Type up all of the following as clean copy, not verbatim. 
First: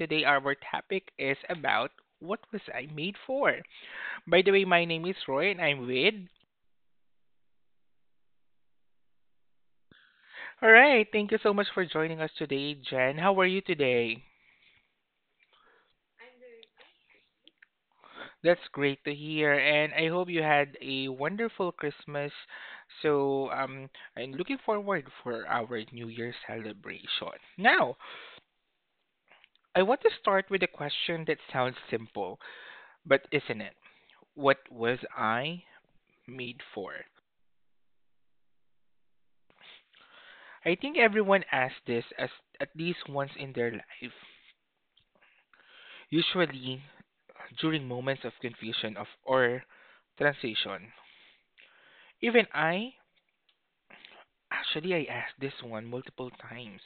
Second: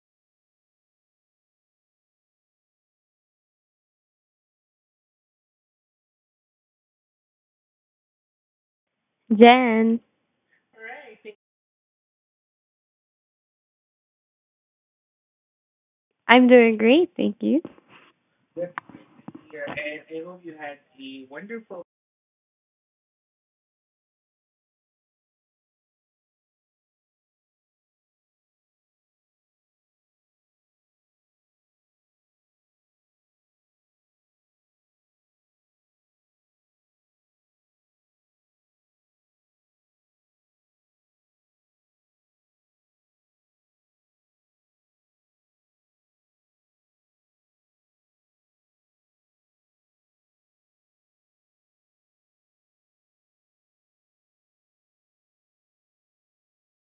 today our topic is about what was I made for? By the way, my name is Roy and I'm with. Jen, All right, thank you so much for joining us today, Jen. How are you today? I'm doing great, thank you. That's great to hear and I hope you had a wonderful Christmas. So, I'm looking forward for our New Year celebration. Now, I want to start with a question that sounds simple, but isn't it? What was I made for? I think everyone asks this as at least once in their life, usually during moments of confusion of or transition. Even I, actually, I asked this one multiple times.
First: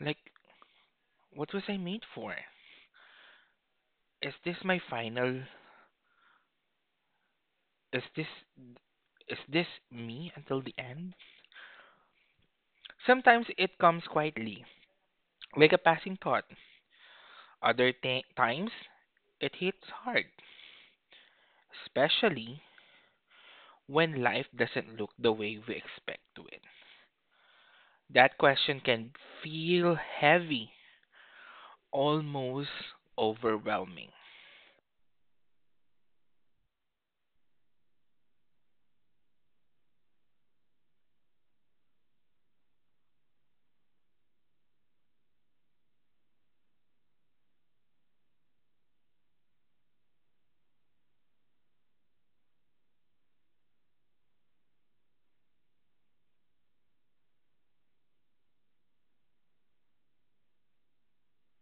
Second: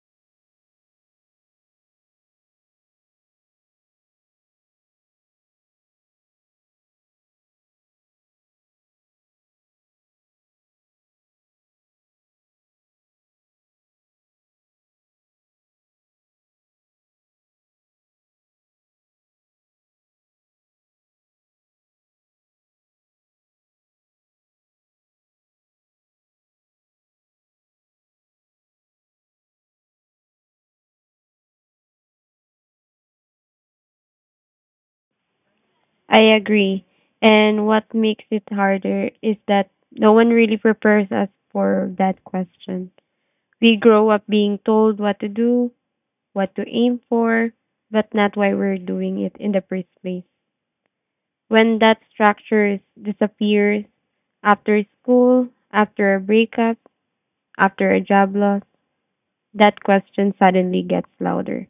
Like, what was I made for? Is this my final? Is this is this me until the end? Sometimes it comes quietly, like a passing thought. Other times, it hits hard, especially when life doesn't look the way we expect to it? That question can feel heavy, almost overwhelming. I agree. And what makes it harder is that no one really prepares us for that question. We grow up being told what to do, what to aim for, but not why we're doing it in the first place. When that disappears after school, after a breakup, after a job loss, that question suddenly gets louder.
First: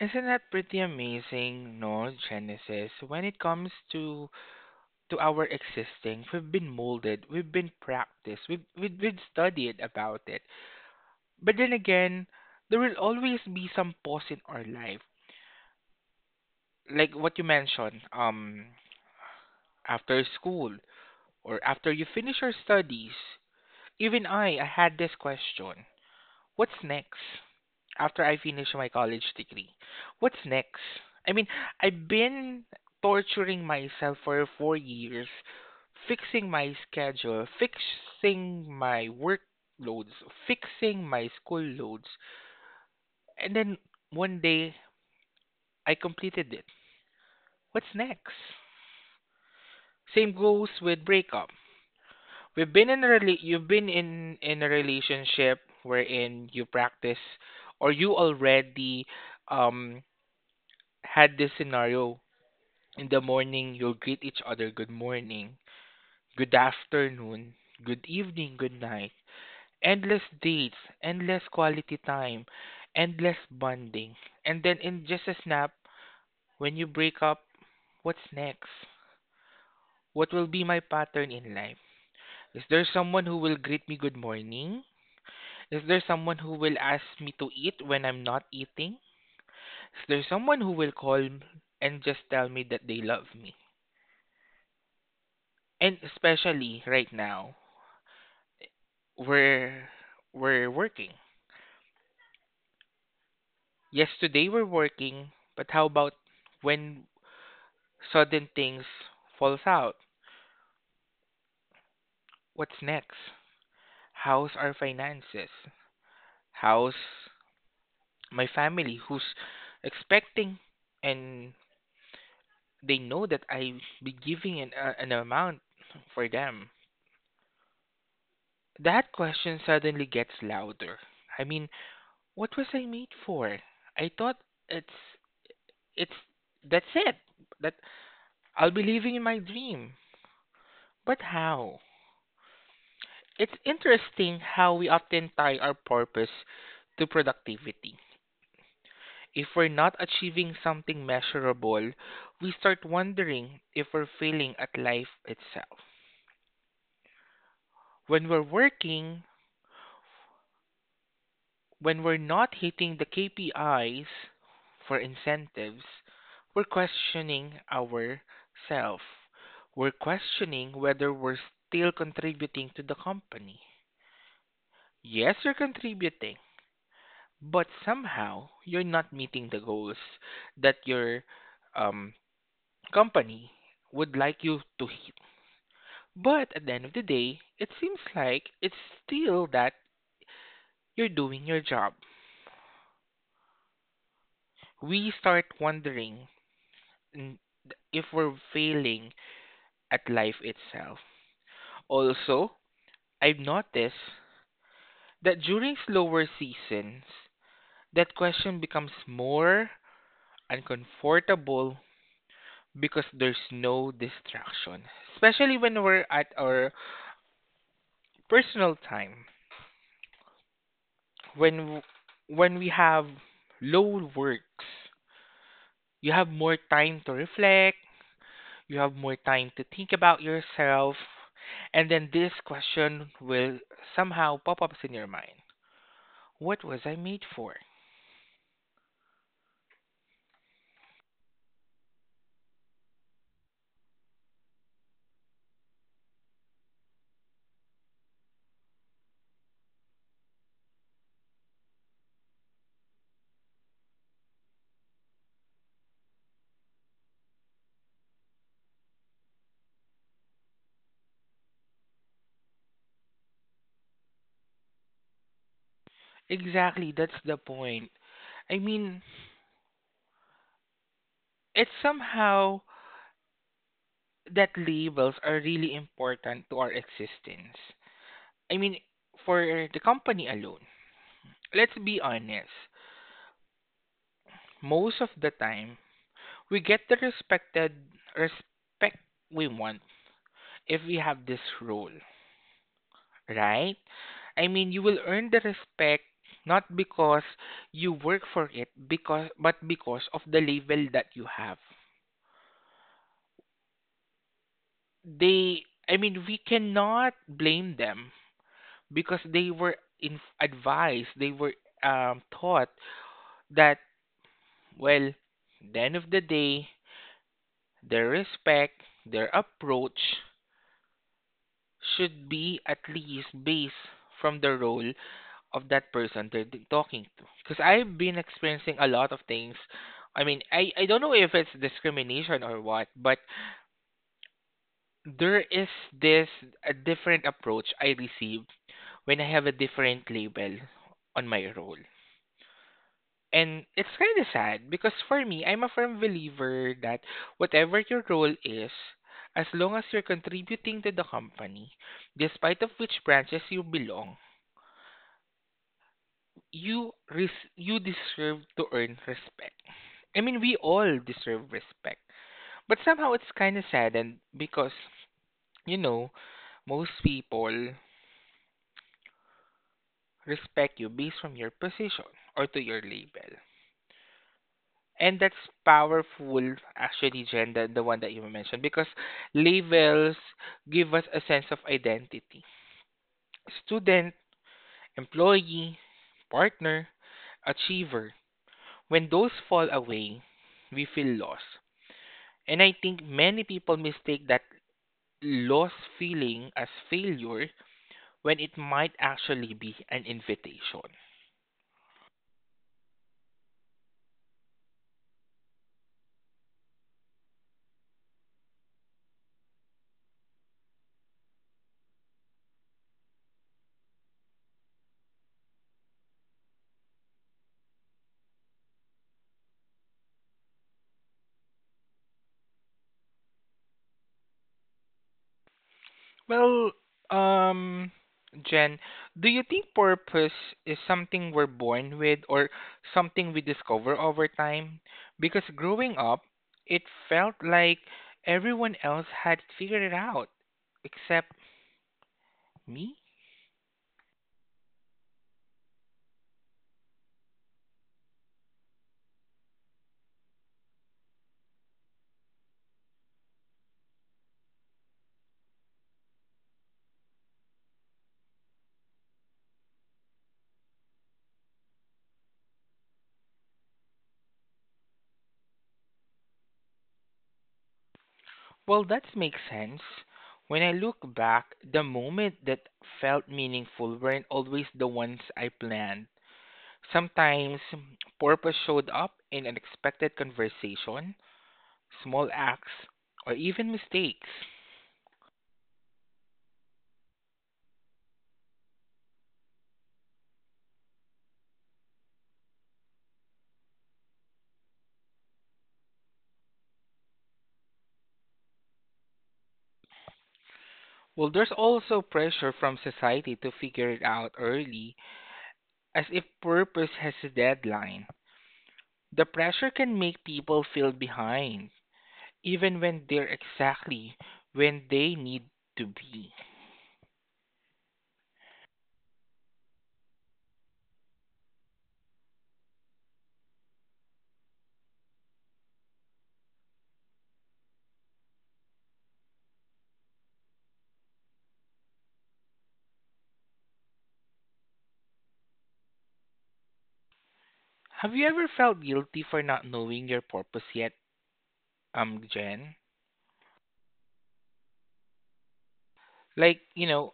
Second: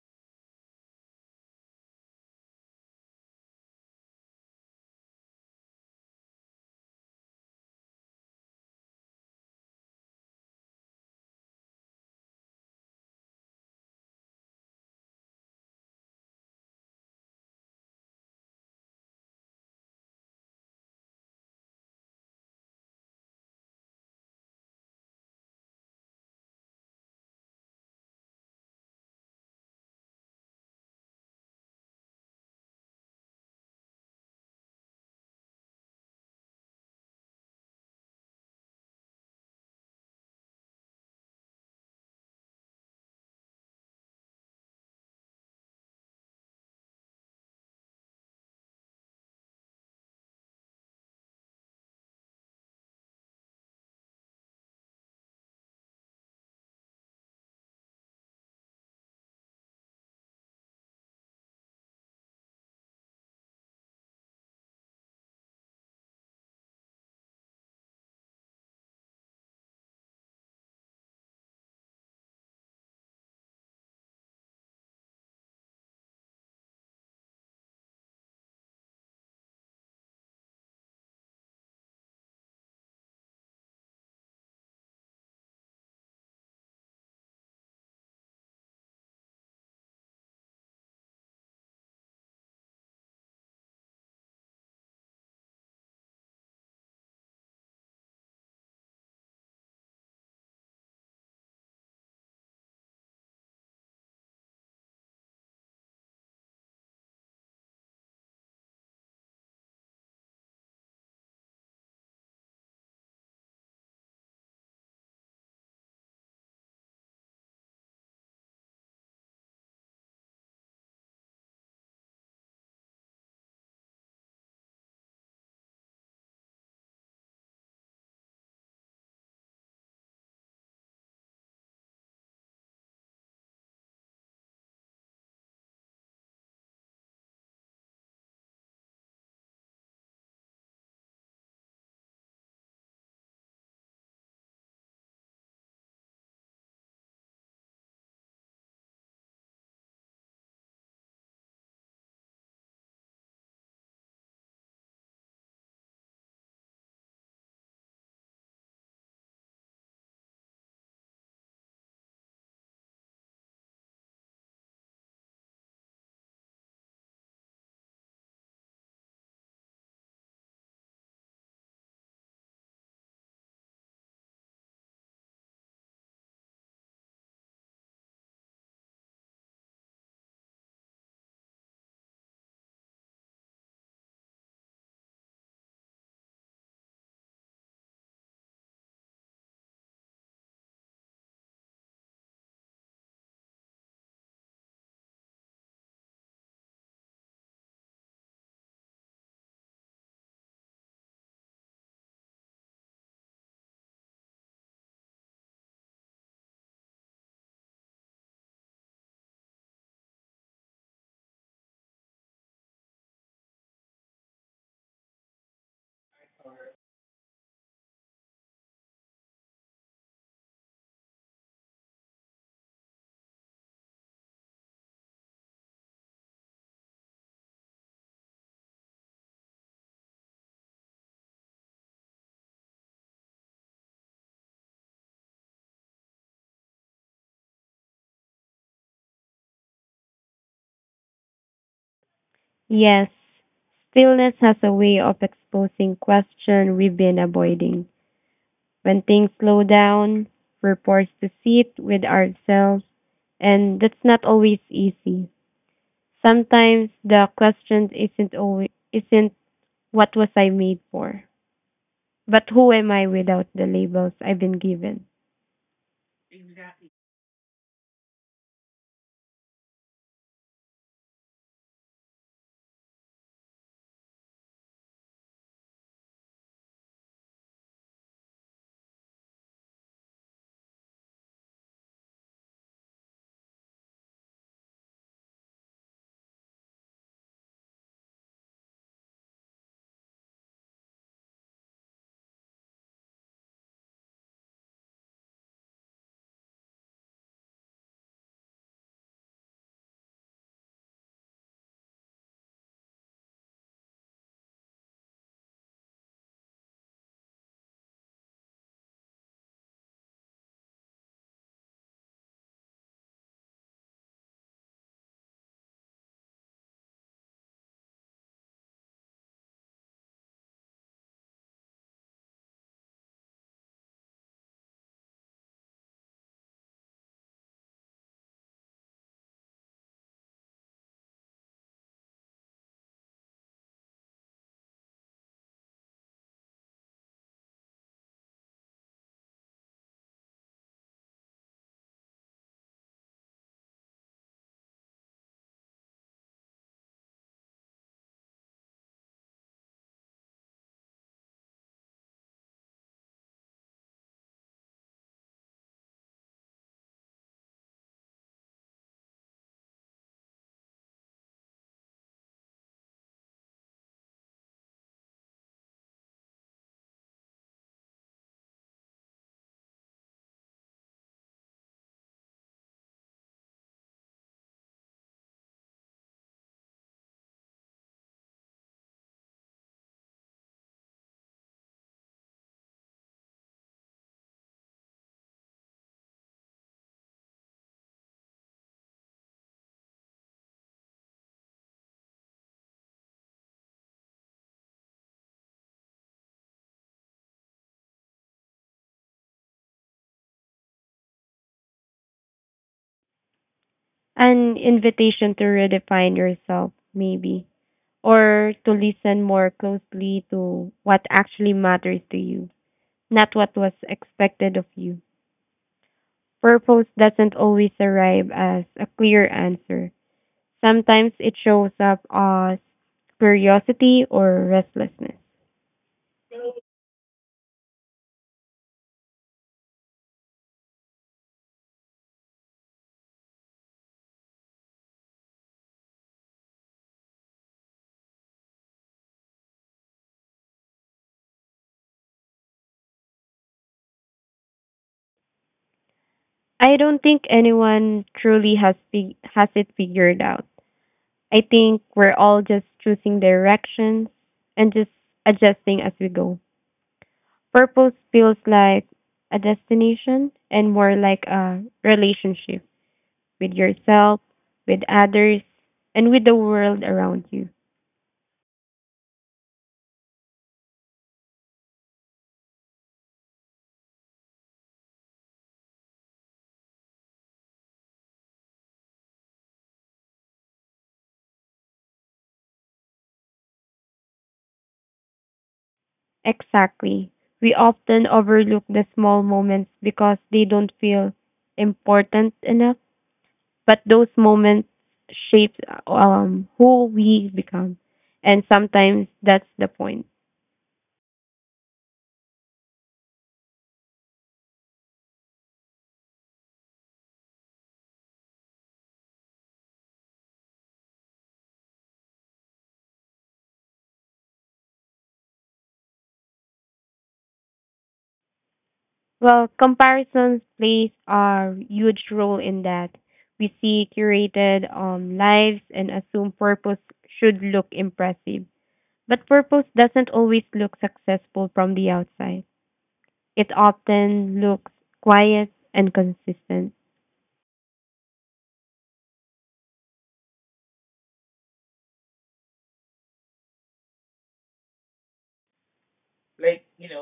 Isn't that pretty amazing, no, Genesis? When it comes to our existing, we've been molded, we've been practiced, we've been studied about it. But then again, there will always be some pause in our life, like what you mentioned, after school or after you finish your studies. Even I had this question. What's next after I finish my college degree? What's next? I mean, I've been torturing myself for 4 years, fixing my schedule, fixing my workloads, fixing my school loads, and then one day I completed it. What's next? Same goes with breakup. We've been in a rela- You've been in a relationship wherein you practice or you already um had this scenario. In the morning you'll greet each other good morning, good afternoon, good evening, good night. Endless dates, endless quality time, endless bonding. And then in just a snap, when you break up, what's next? What will be my pattern in life? Is there someone who will greet me good morning? Is there someone who will ask me to eat when I'm not eating? Is there someone who will call m- and just tell me that they love me? And especially right now, we're we're working. Yes, today we're working, but how about when sudden things falls out? What's next? How's our finances? How's my family who's expecting and they know that I be giving an amount for them. That question suddenly gets louder. I mean, what was I made for? I thought it's it's that's it. That I'll be living in my dream. But how? It's interesting how we often tie our purpose to productivity. If we're not achieving something measurable, we start wondering if we're failing at life itself. When we're working, when we're not hitting the KPIs for incentives, we're questioning ourselves. We're questioning whether we're still contributing to the company. Yes, you're contributing, but somehow you're not meeting the goals that your um, company would like you to hit. But at the end of the day, it seems like it's still that you're doing your job. We start wondering n- if we're failing at life itself. Also, I've noticed that during slower seasons, that question becomes more uncomfortable because there's no distraction, especially when we're at our personal time, when w- when we have low works, you have more time to reflect, you have more time to think about yourself, and then this question will somehow pop up in your mind. What was I made for? Yes, stillness has a way of exposing questions we've been avoiding. When things slow down, we're forced to sit with ourselves, and that's not always easy. Sometimes the question isn't what was I made for, but who am I without the labels I've been given? Exactly, that's the point. I mean, it's somehow that labels are really important to our existence. I mean, for the company alone, let's be honest, most of the time, we get the respect we want if we have this role, right? I mean, you will earn the respect not because you work for it, because but because of the label that you have. They, I mean, we cannot blame them because they were taught that, well, the end of the day, their respect, their approach should be at least based from the role of that person talking to. Because I've been experiencing a lot of things. I mean, I don't know if it's discrimination or what, but there is this a different approach I receive when I have a different label on my role. And it's kind of sad because for me, I'm a firm believer that whatever your role is, as long as you're contributing to the company, despite of which branches you belong, you deserve to earn respect. I mean, we all deserve respect. But somehow it's kind of saddened because, you know, most people respect you based from your position or to your label. And that's powerful, actually, Jen, the one that you mentioned, because labels give us a sense of identity. Student, employee, partner, achiever. When those fall away, we feel lost. And I think many people mistake that loss feeling as failure when it might actually be an invitation. An invitation to redefine yourself, maybe, or to listen more closely to what actually matters to you, not what was expected of you. Purpose doesn't always arrive as a clear answer. Sometimes it shows up as curiosity or restlessness. Well, um, Jen, do you think purpose is something we're born with or something we discover over time? Because growing up, it felt like everyone else had it figured it out except me. I don't think anyone truly has it figured out. I think we're all just choosing directions and just adjusting as we go. Purpose feels like a destination and more like a relationship with yourself, with others, and with the world around you. Well, that makes sense. When I look back, the moment that felt meaningful weren't always the ones I planned. Sometimes purpose showed up in unexpected conversation, small acts, or even mistakes. Exactly. We often overlook the small moments because they don't feel important enough, but those moments shape who we become. And sometimes that's the point. Well, there's also pressure from society to figure it out early, as if purpose has a deadline. The pressure can make people feel behind, even when they're exactly when they need to be. Well, comparisons plays a huge role in that. We see curated lives and assume purpose should look impressive. But purpose doesn't always look successful from the outside. It often looks quiet and consistent. Have you ever felt guilty for not knowing your purpose yet, Jen? Like, you know,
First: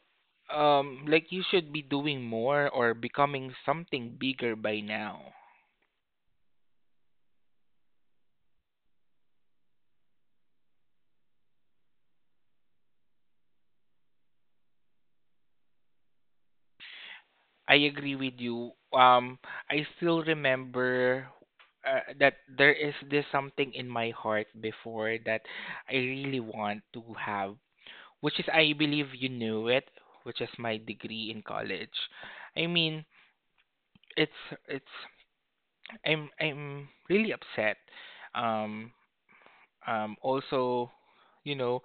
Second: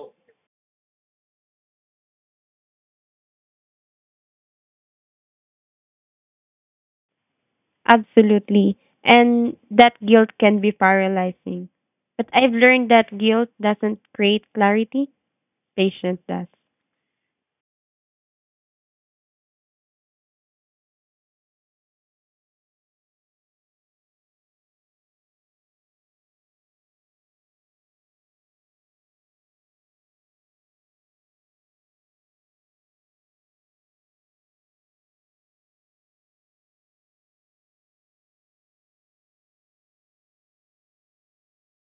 like you should be doing more or becoming something bigger by now. Absolutely. And that guilt can be paralyzing. But I've learned that guilt doesn't create clarity, patience does. I agree with you. I still remember that there is this something in my heart before that I really want to have, which is, I believe you knew it, which is my degree in college. I mean, it's it's I'm really upset. um Also, you know,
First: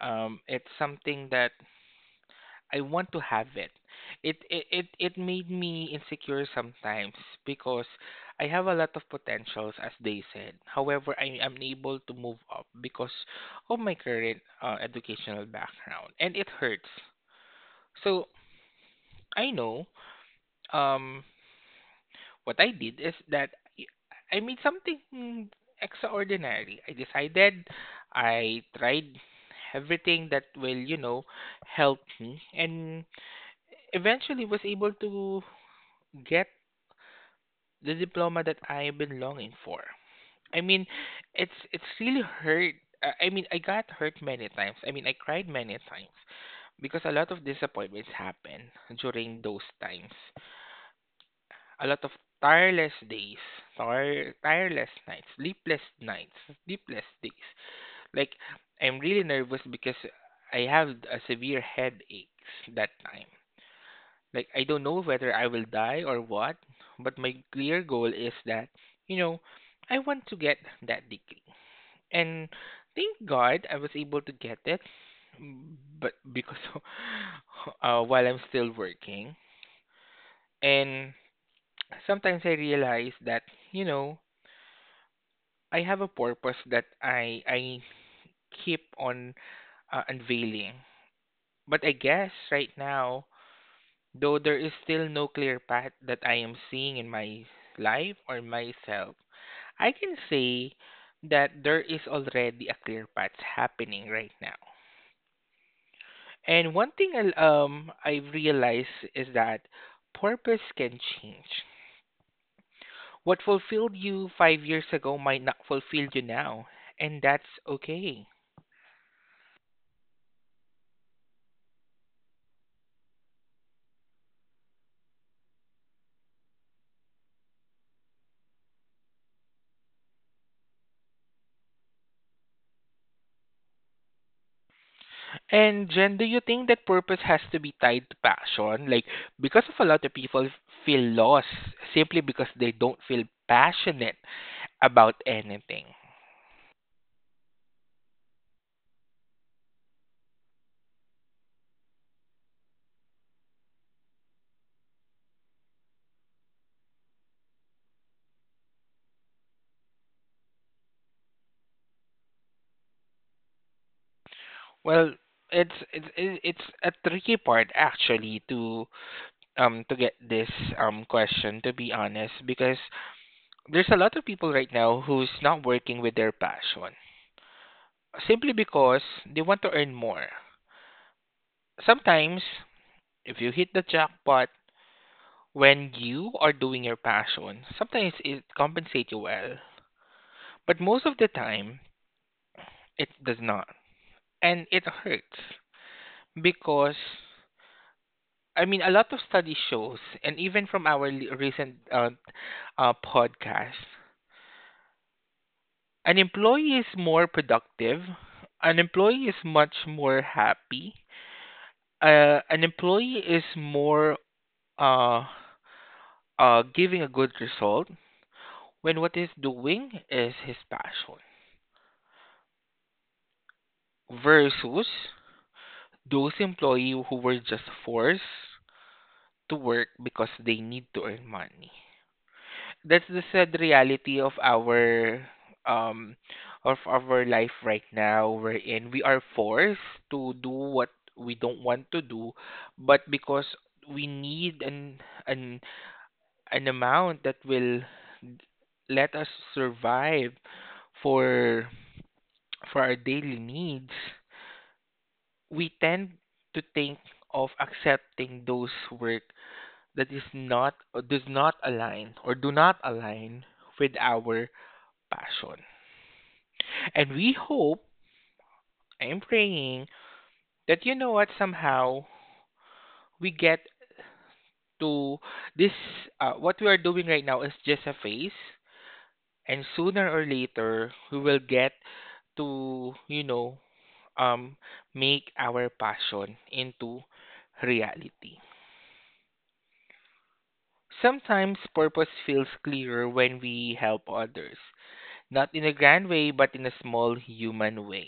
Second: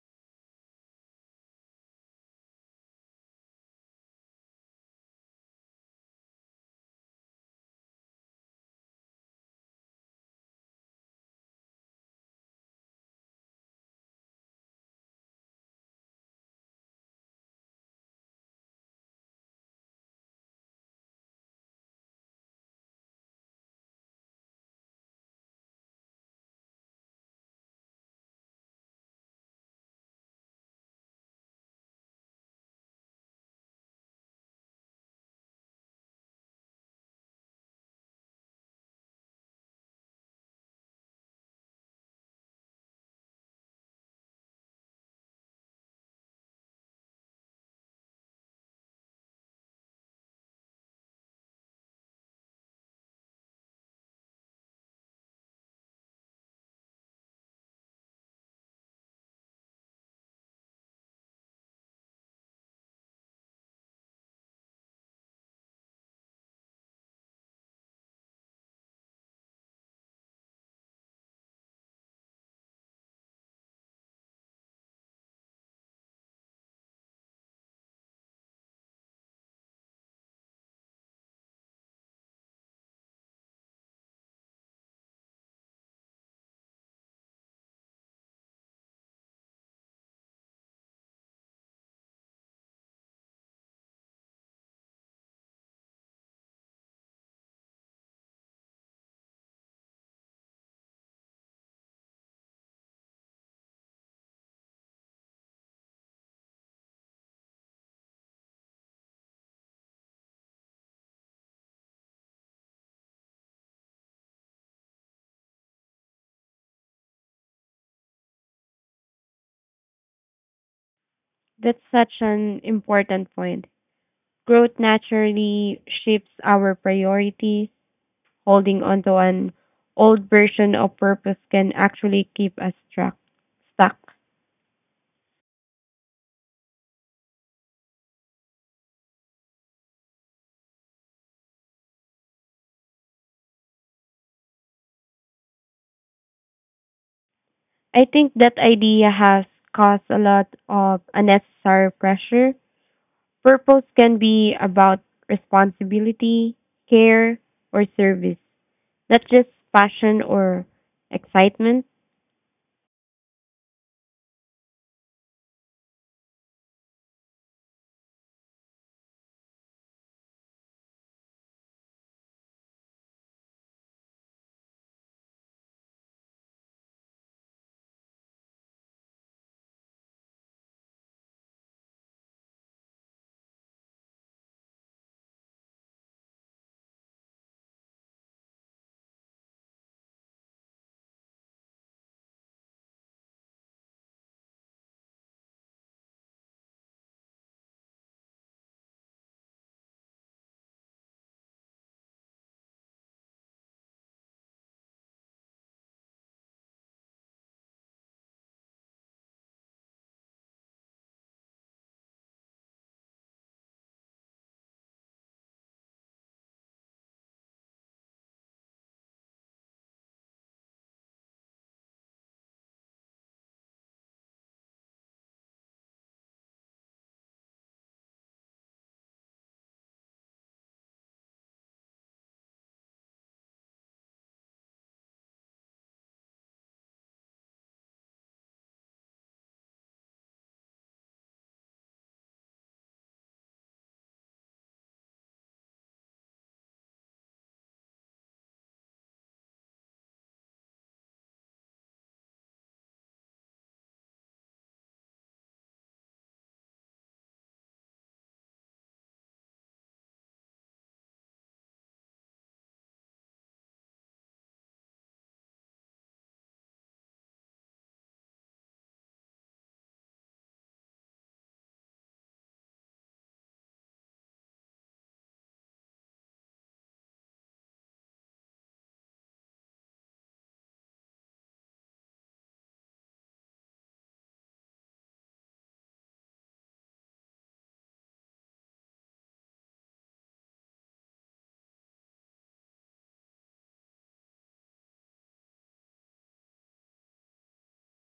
um, it's something that I want to have it. It made me insecure sometimes because I have a lot of potentials as they said. However, I am unable to move up because of my current educational background and it hurts. So, I know um what I did is that I made something extraordinary. I decided I tried everything that will, you know, help me and eventually was able to get the diploma that I've been longing for. I mean, it's really hurt. I mean, I got hurt many times. I mean, I cried many times because a lot of disappointments happened during those times. A lot of tireless days, tireless nights, sleepless days. Like, I'm really nervous because I have a severe headaches that time. Like I don't know whether I will die or what, but my clear goal is that, you know, I want to get that degree. And thank God I was able to get it, but because while I'm still working, and sometimes I realize that, you know, I have a purpose that I keep on unveiling. But I guess right now, though there is still no clear path that I am seeing in my life or myself, I can say that there is already a clear path happening right now. And one thing I've realized is that purpose can change. What fulfilled you 5 years ago might not fulfill you now, and that's okay. That's such an important point. Growth naturally shifts our priorities. Holding onto an old version of purpose can actually keep us stuck. And Jen, do you think that purpose has to be tied to passion? Like, because of a lot of people feel lost simply because they don't feel passionate about anything. I think that idea has caused a lot of unnecessary pressure. Purpose can be about responsibility, care, or service, not just passion or excitement. Well, it's a tricky part actually to get this question, to be honest, because there's a lot of people right now who's not working with their passion simply because they want to earn more. Sometimes if you hit the jackpot, when you are doing your passion, sometimes it compensates you well, but most of the time it does not. And it hurts because, I mean, a lot of study shows and even from our recent podcast, an employee is more productive, an employee is much more happy, an employee is more uh, giving a good result when what he's doing is his passion. Versus those employees who were just forced to work because they need to earn money. That's the sad reality um of our life right now, wherein we are forced to do what we don't want to do, but because we need an an amount that will let us survive for our daily needs, we tend to think of accepting those work that is not does not align or do not align with our passion. And we hope, I'm praying that you know what somehow we get to this what we are doing right now is just a phase, and sooner or later we will get to um make our passion into reality. Sometimes purpose feels clearer when we help others, not in a grand way, but in a small human way.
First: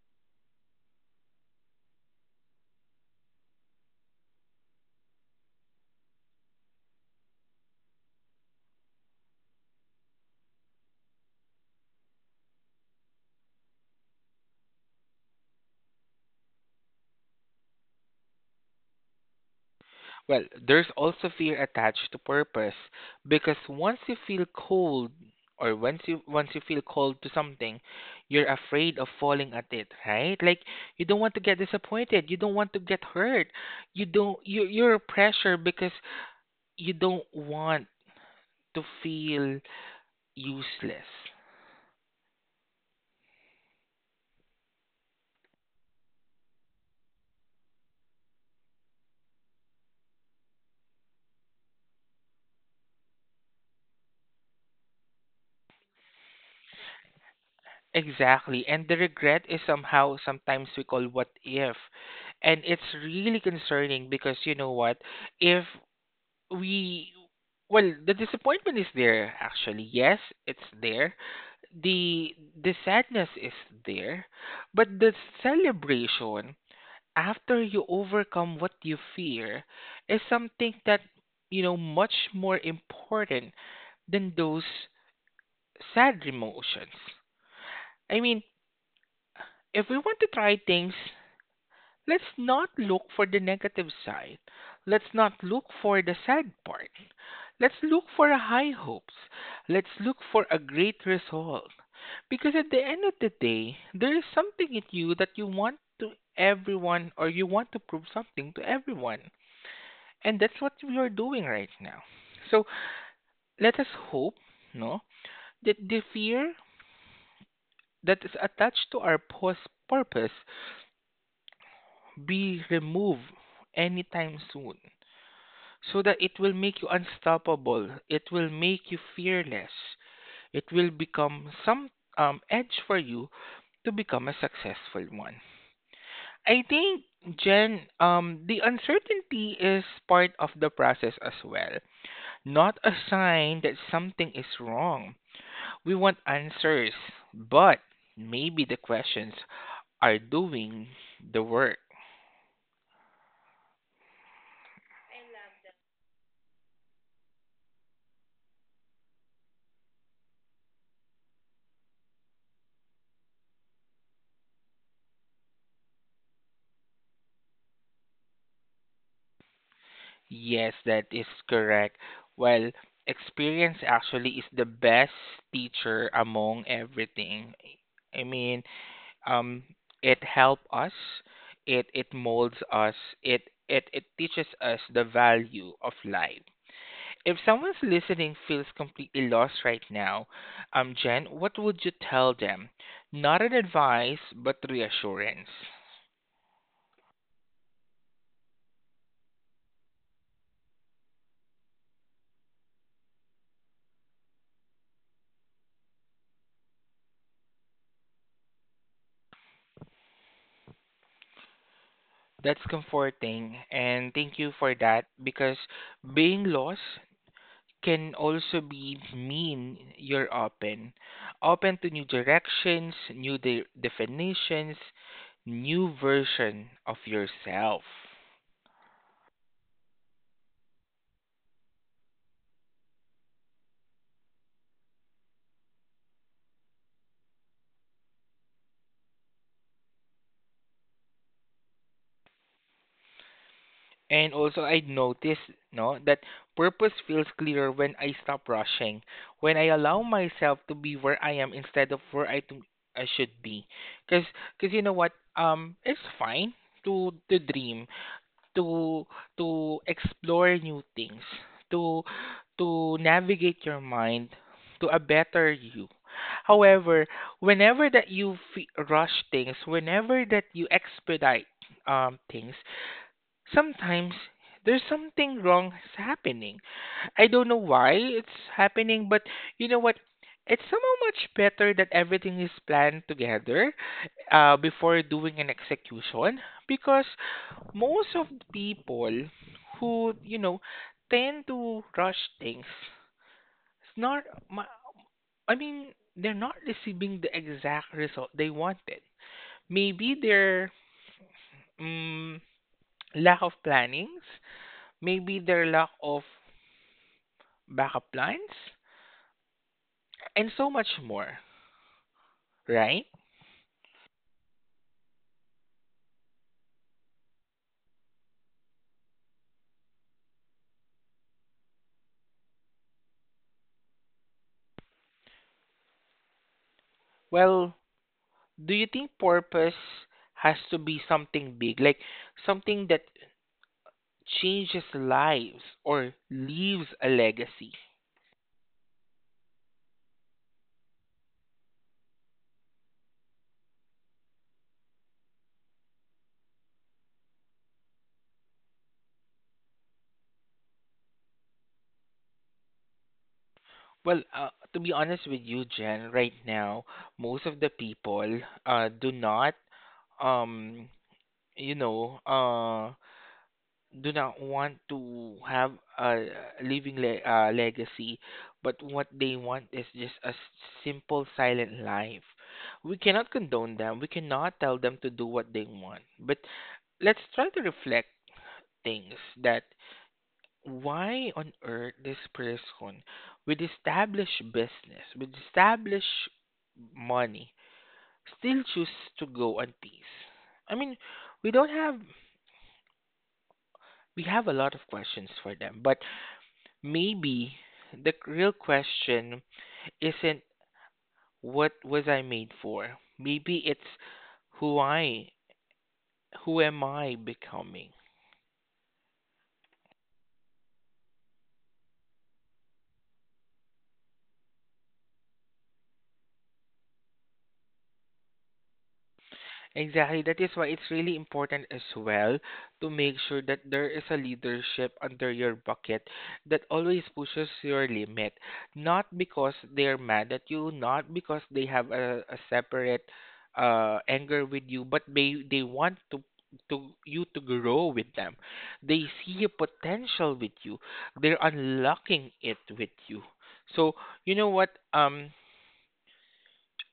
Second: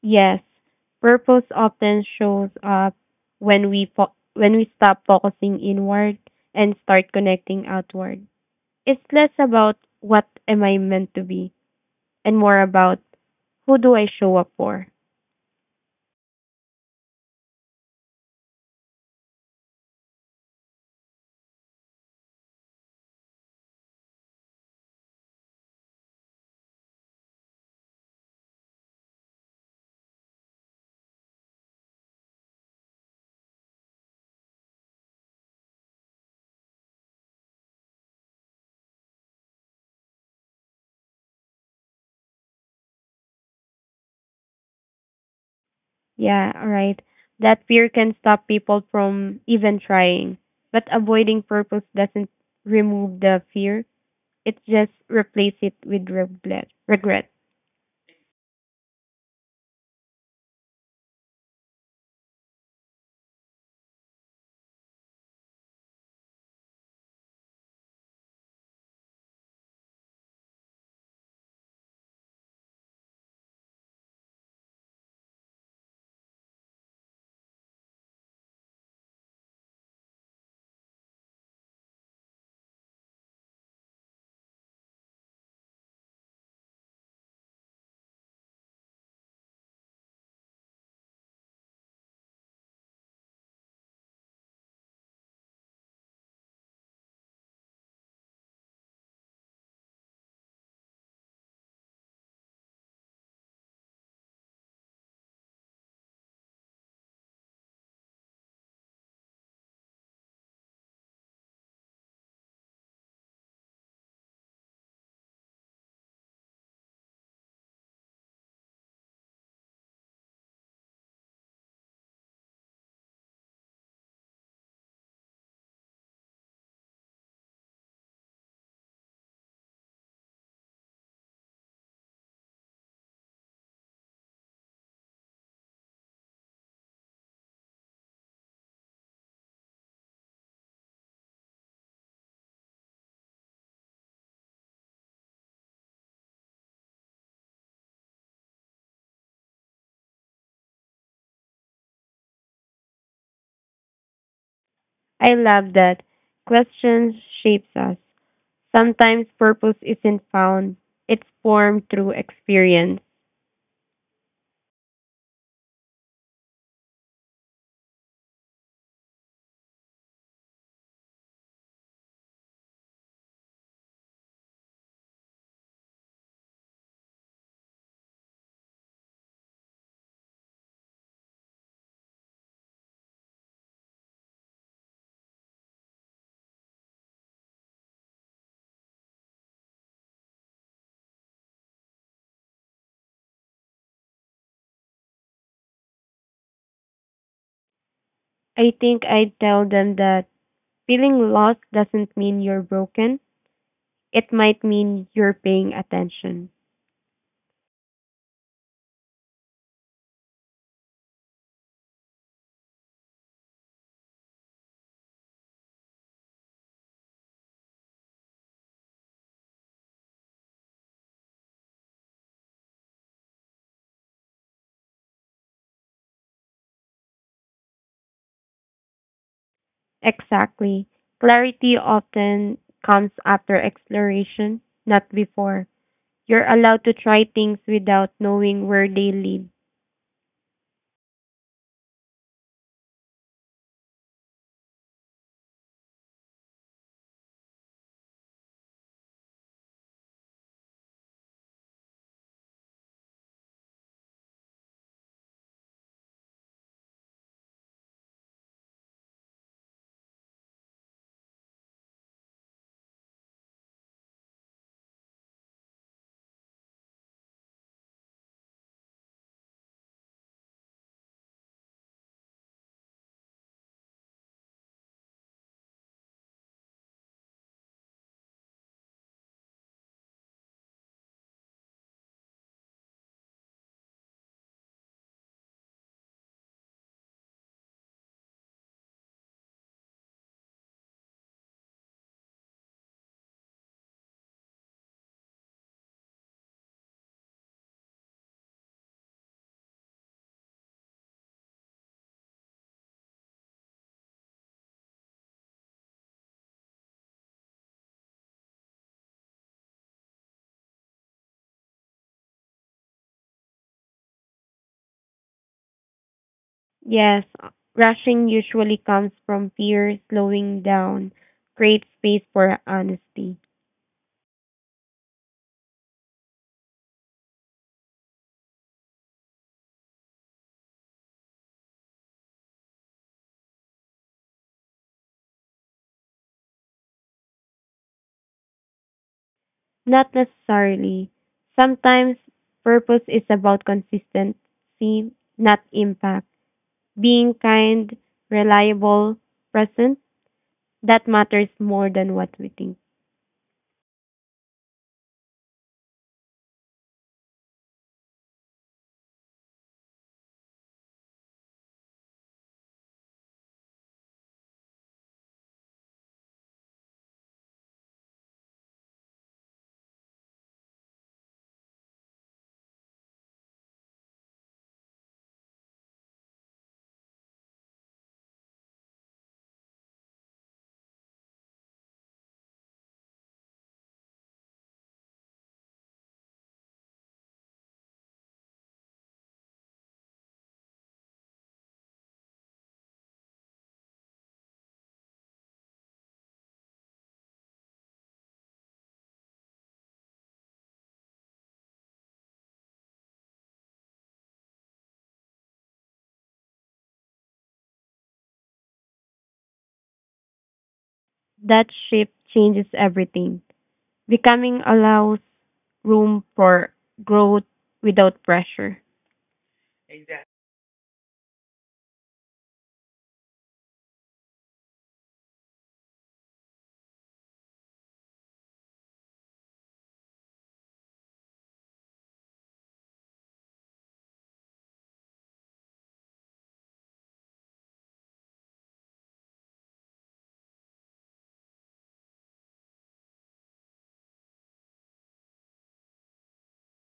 Yes, purpose often shows up when we stop focusing inward and start connecting outward. It's less about what am I meant to be and more about who do I show up for. Well, there's also fear attached to purpose because once you feel cold, or once you feel cold to something, you're afraid of falling at it, right? Like, you don't want to get disappointed, you don't want to get hurt. You're pressured because you don't want to feel useless. Yeah, alright. That fear can stop people from even trying. But avoiding purpose doesn't remove the fear, it just replaces it with regret. Exactly. And the regret is somehow sometimes we call what if. And it's really concerning because you know what? If we, well, the disappointment is there actually. Yes, it's there. The the sadness is there, but the celebration after you overcome what you fear is something that, you know, much more important than those sad emotions. I mean, if we want to try things, let's not look for the negative side. Let's not look for the sad part. Let's look for high hopes. Let's look for a great result. Because at the end of the day, there is something in you that you want to everyone, or you want to prove something to everyone. And that's what we are doing right now. So let us hope, no, that the fear that is attached to our purpose be removed anytime soon, so that it will make you unstoppable, it will make you fearless, it will become some edge for you to become a successful one. I think, Jen, the uncertainty is part of the process as well, not a sign that something is wrong. We want answers, but maybe the questions are doing the work. I love that. Questions shapes us. Sometimes purpose isn't found, it's formed through experience. Yes, that is correct. Well, experience actually is the best teacher among everything. I mean, um, it helps us, it molds us, it it teaches us the value of life. If someone's listening feels completely lost right now, Jen, what would you tell them? Not an advice, but reassurance. I think I tell them that feeling lost doesn't mean you're broken, it might mean you're paying attention. That's comforting, and thank you for that, because being lost can also be mean you're open. Open to new directions, definitions, new version of yourself. Exactly. Clarity often comes after exploration, not before. You're allowed to try things without knowing where they lead. And also I noticed, no, that purpose feels clearer when I stop rushing, when I allow myself to be where I am instead of where I should be. Cuz cuz you know what, it's fine to dream. To explore new things, to navigate your mind to a better you. However, whenever that you fe rush things, whenever that you expedite things, sometimes there's something wrong is happening. I don't know why it's happening, but you know what? It's somehow much better that everything is planned together before doing an execution, because most of the people who, you know, tend to rush things, it's not, ma- I mean, they're not receiving the exact result they wanted. Maybe their mm lack of planning, maybe their lack of backup plans, and so much more, right? Yes, rushing usually comes from fear, slowing down, create space for honesty. Well, do you think purpose has to be something big, like something that changes lives or leaves a legacy? Not necessarily. Sometimes purpose is about consistency, not impact. Being kind, reliable, present, that matters more than what we think. Well, to be honest with you, Jen, right now, most of the people do not um you know uh do not want to have a legacy, but what they want is just a simple, silent life. We cannot condone them. We cannot tell them to do what they want. But let's try to reflect things that why on earth this person with established business, with established money, still choose to go on peace? I mean, we don't have we have a lot of questions for them, but maybe the real question isn't, what was I made for? Maybe it's who I who am I becoming? That shift changes everything. Becoming allows room for growth without pressure. Exactly. That is why it's really important as well to make sure that there is a leadership under your bucket that always pushes your limit. Not because they're mad at you, not because they have a separate anger with you, but they want to you to grow with them. They see a potential with you. They're unlocking it with you. So you know what?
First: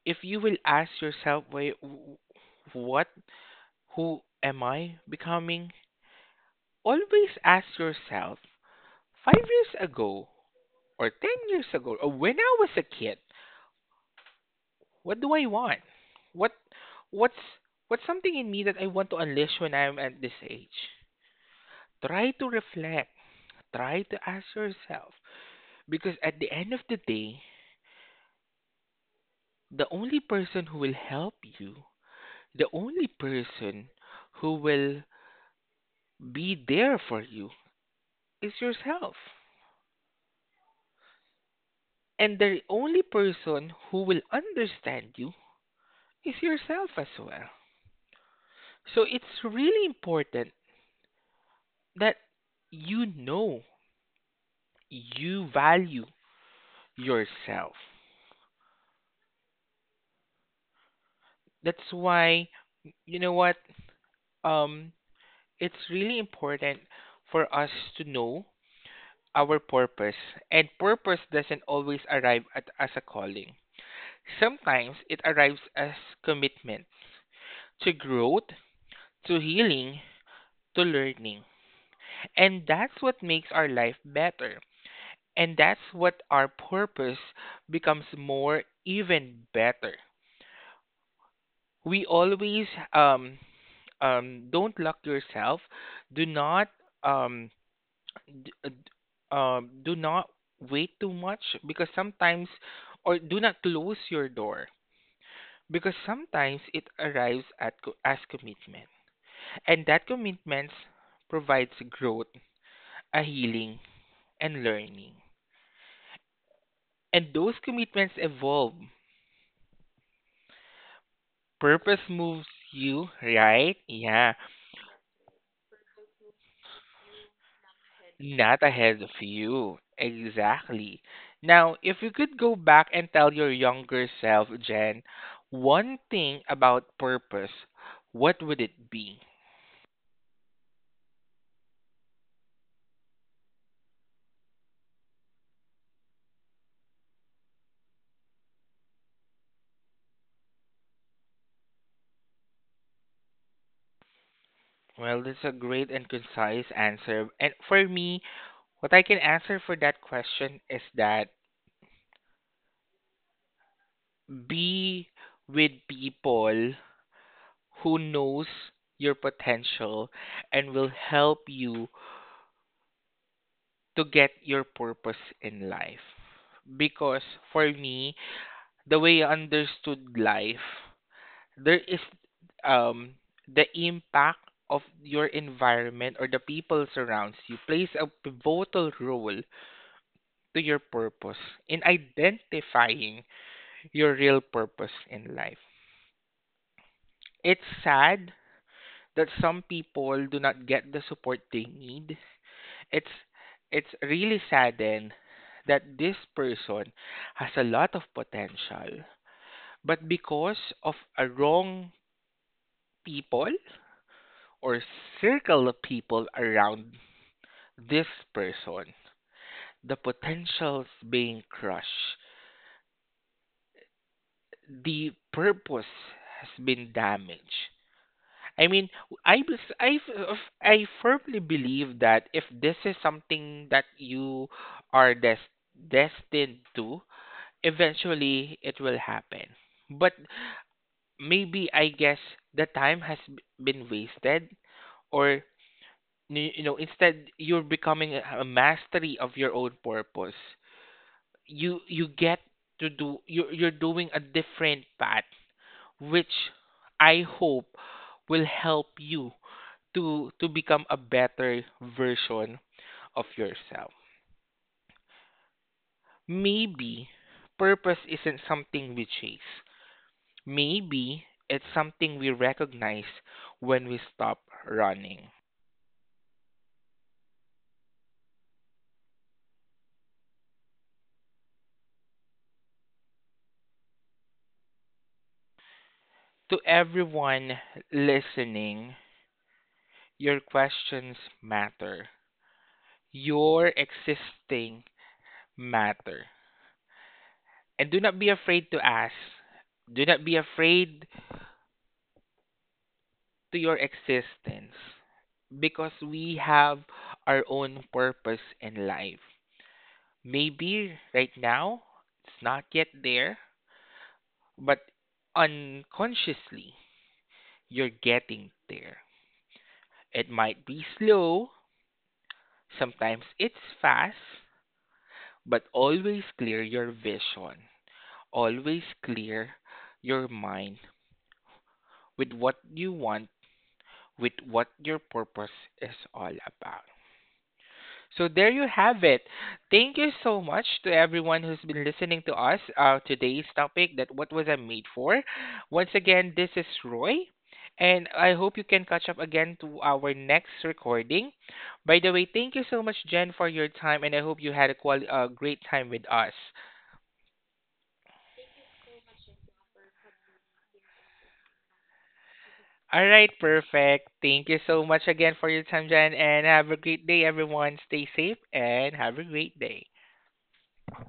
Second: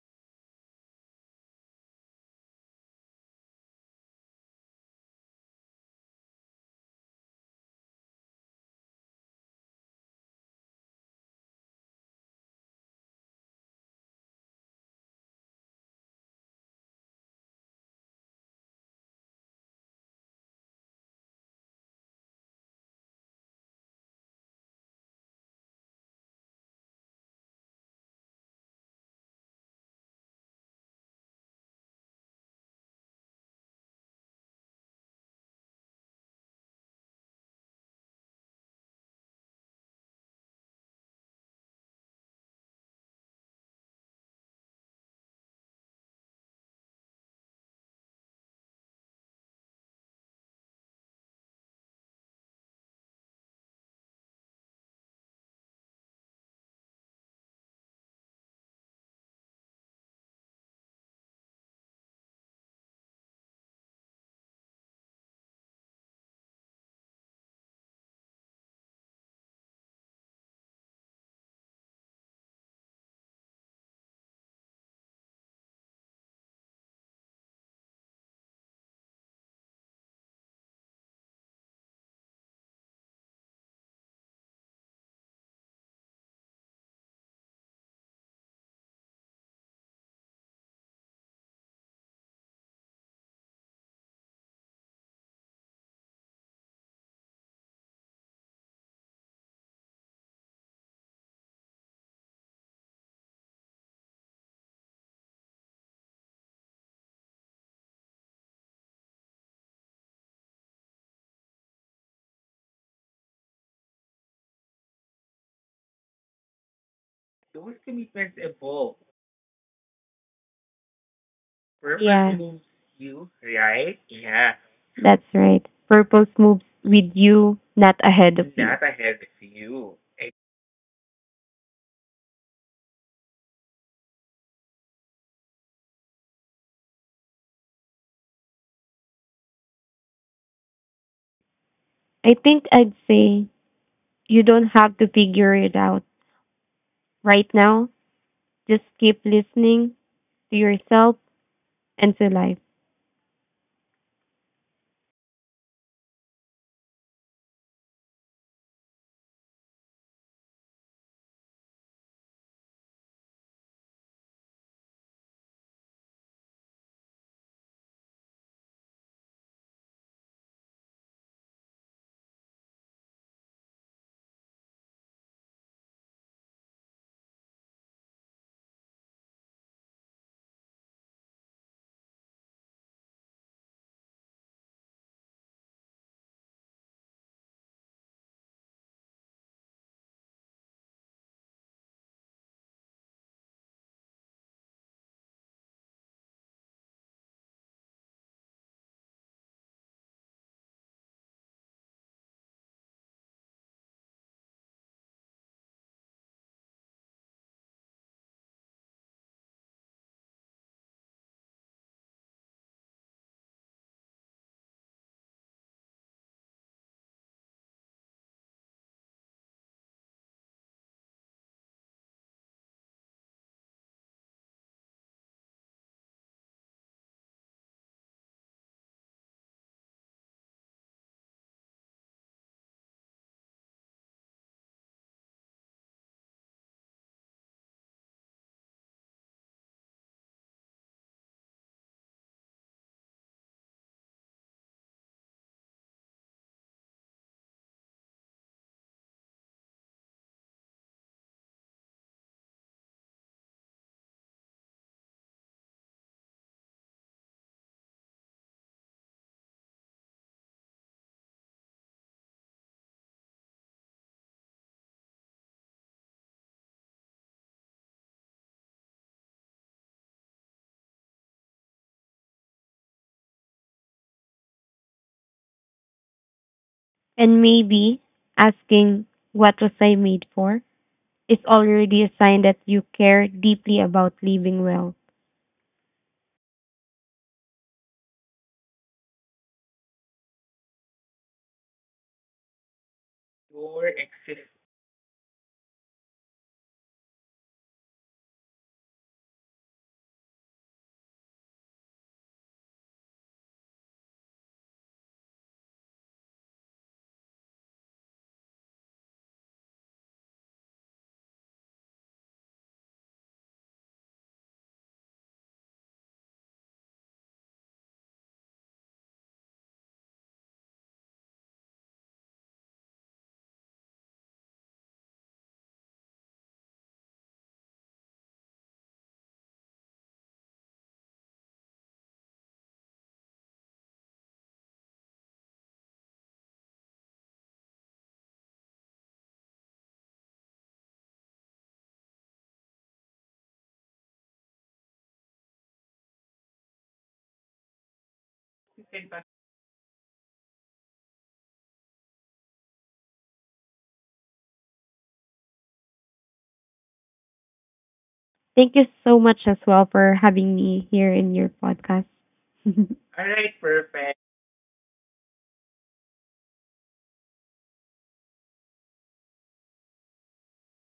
If you will ask yourself, why, what, who am I becoming? Always ask yourself 5 years ago, or 10 years ago, or when I was a kid, what do I want? What, what's, what's something in me that I want to unleash when I'm at this age? Try to reflect, try to ask yourself, because at the end of the day, the only person who will help you, the only person who will be there for you is yourself. And the only person who will understand you is yourself as well. So it's really important that you know you value yourself. That's why, you know what, um it's really important for us to know our purpose, and purpose doesn't always arrive at, as a calling. Sometimes it arrives as commitment to growth, to healing, to learning. And that's what makes our life better. And that's what our purpose becomes more even better. We always um don't lock yourself. Do not um d- uh, d- do not wait too much because sometimes, or do not close your door because sometimes it arrives at as commitment. And that commitment provides growth, a healing, and learning. And those commitments evolve. Purpose Yeah, moves you, right? Yeah, that's right. Purpose moves with you, not ahead of not you. ahead of you. Exactly. Now, if you could go back and tell your younger self, Jen, one thing about purpose, what would it be? I think I'd say you don't have to figure it out right now. Just keep listening to yourself and to life. Well, that's a great and concise answer. And for me, what I can answer for that question is that be with people who knows your potential and will help you to get your purpose in life. Because for me, the way I understood life, there is um, the impact of your environment or the people surrounds you plays a pivotal role to your purpose in identifying your real purpose in life. It's sad that some people do not get the support they need. it's it's really saddened that this person has a lot of potential, but because of a wrong people, or circle of people around this person, the potential's being crushed, the purpose has been damaged. I mean, I bes- I f- I firmly believe that if this is something that you are destined to, eventually it will happen. But maybe I guess the time has been wasted, or you know, instead you're becoming a mastery of your own purpose. You get to do, you're doing a different path, which I hope will help you to become a better version of yourself. Maybe purpose isn't something we chase. Maybe it's something we recognize when we stop running. And maybe asking, "What was I made for?" is already a sign that you care deeply about living well. To everyone listening, your questions matter. Your existing matter. And do not be afraid to ask. Do not be afraid to your existence, because we have our own purpose in life. Maybe right now it's not yet there, but unconsciously you're getting there. It might be slow, sometimes it's fast, but always clear your vision. Always clear your mind with what you want, with what your purpose is all about. So there you have it. Thank you so much to everyone who's been listening to us, today's topic that what was I made for. Once again, this is Roy, and I hope you can catch up again to our next recording. By the way, thank you so much, Jen, for your time, and I hope you had a great time with us. Thank you so much as well for having me here in your podcast. All right, perfect. Thank you so much again for your time, Jen, and have a great day, everyone. Stay safe and have a great day.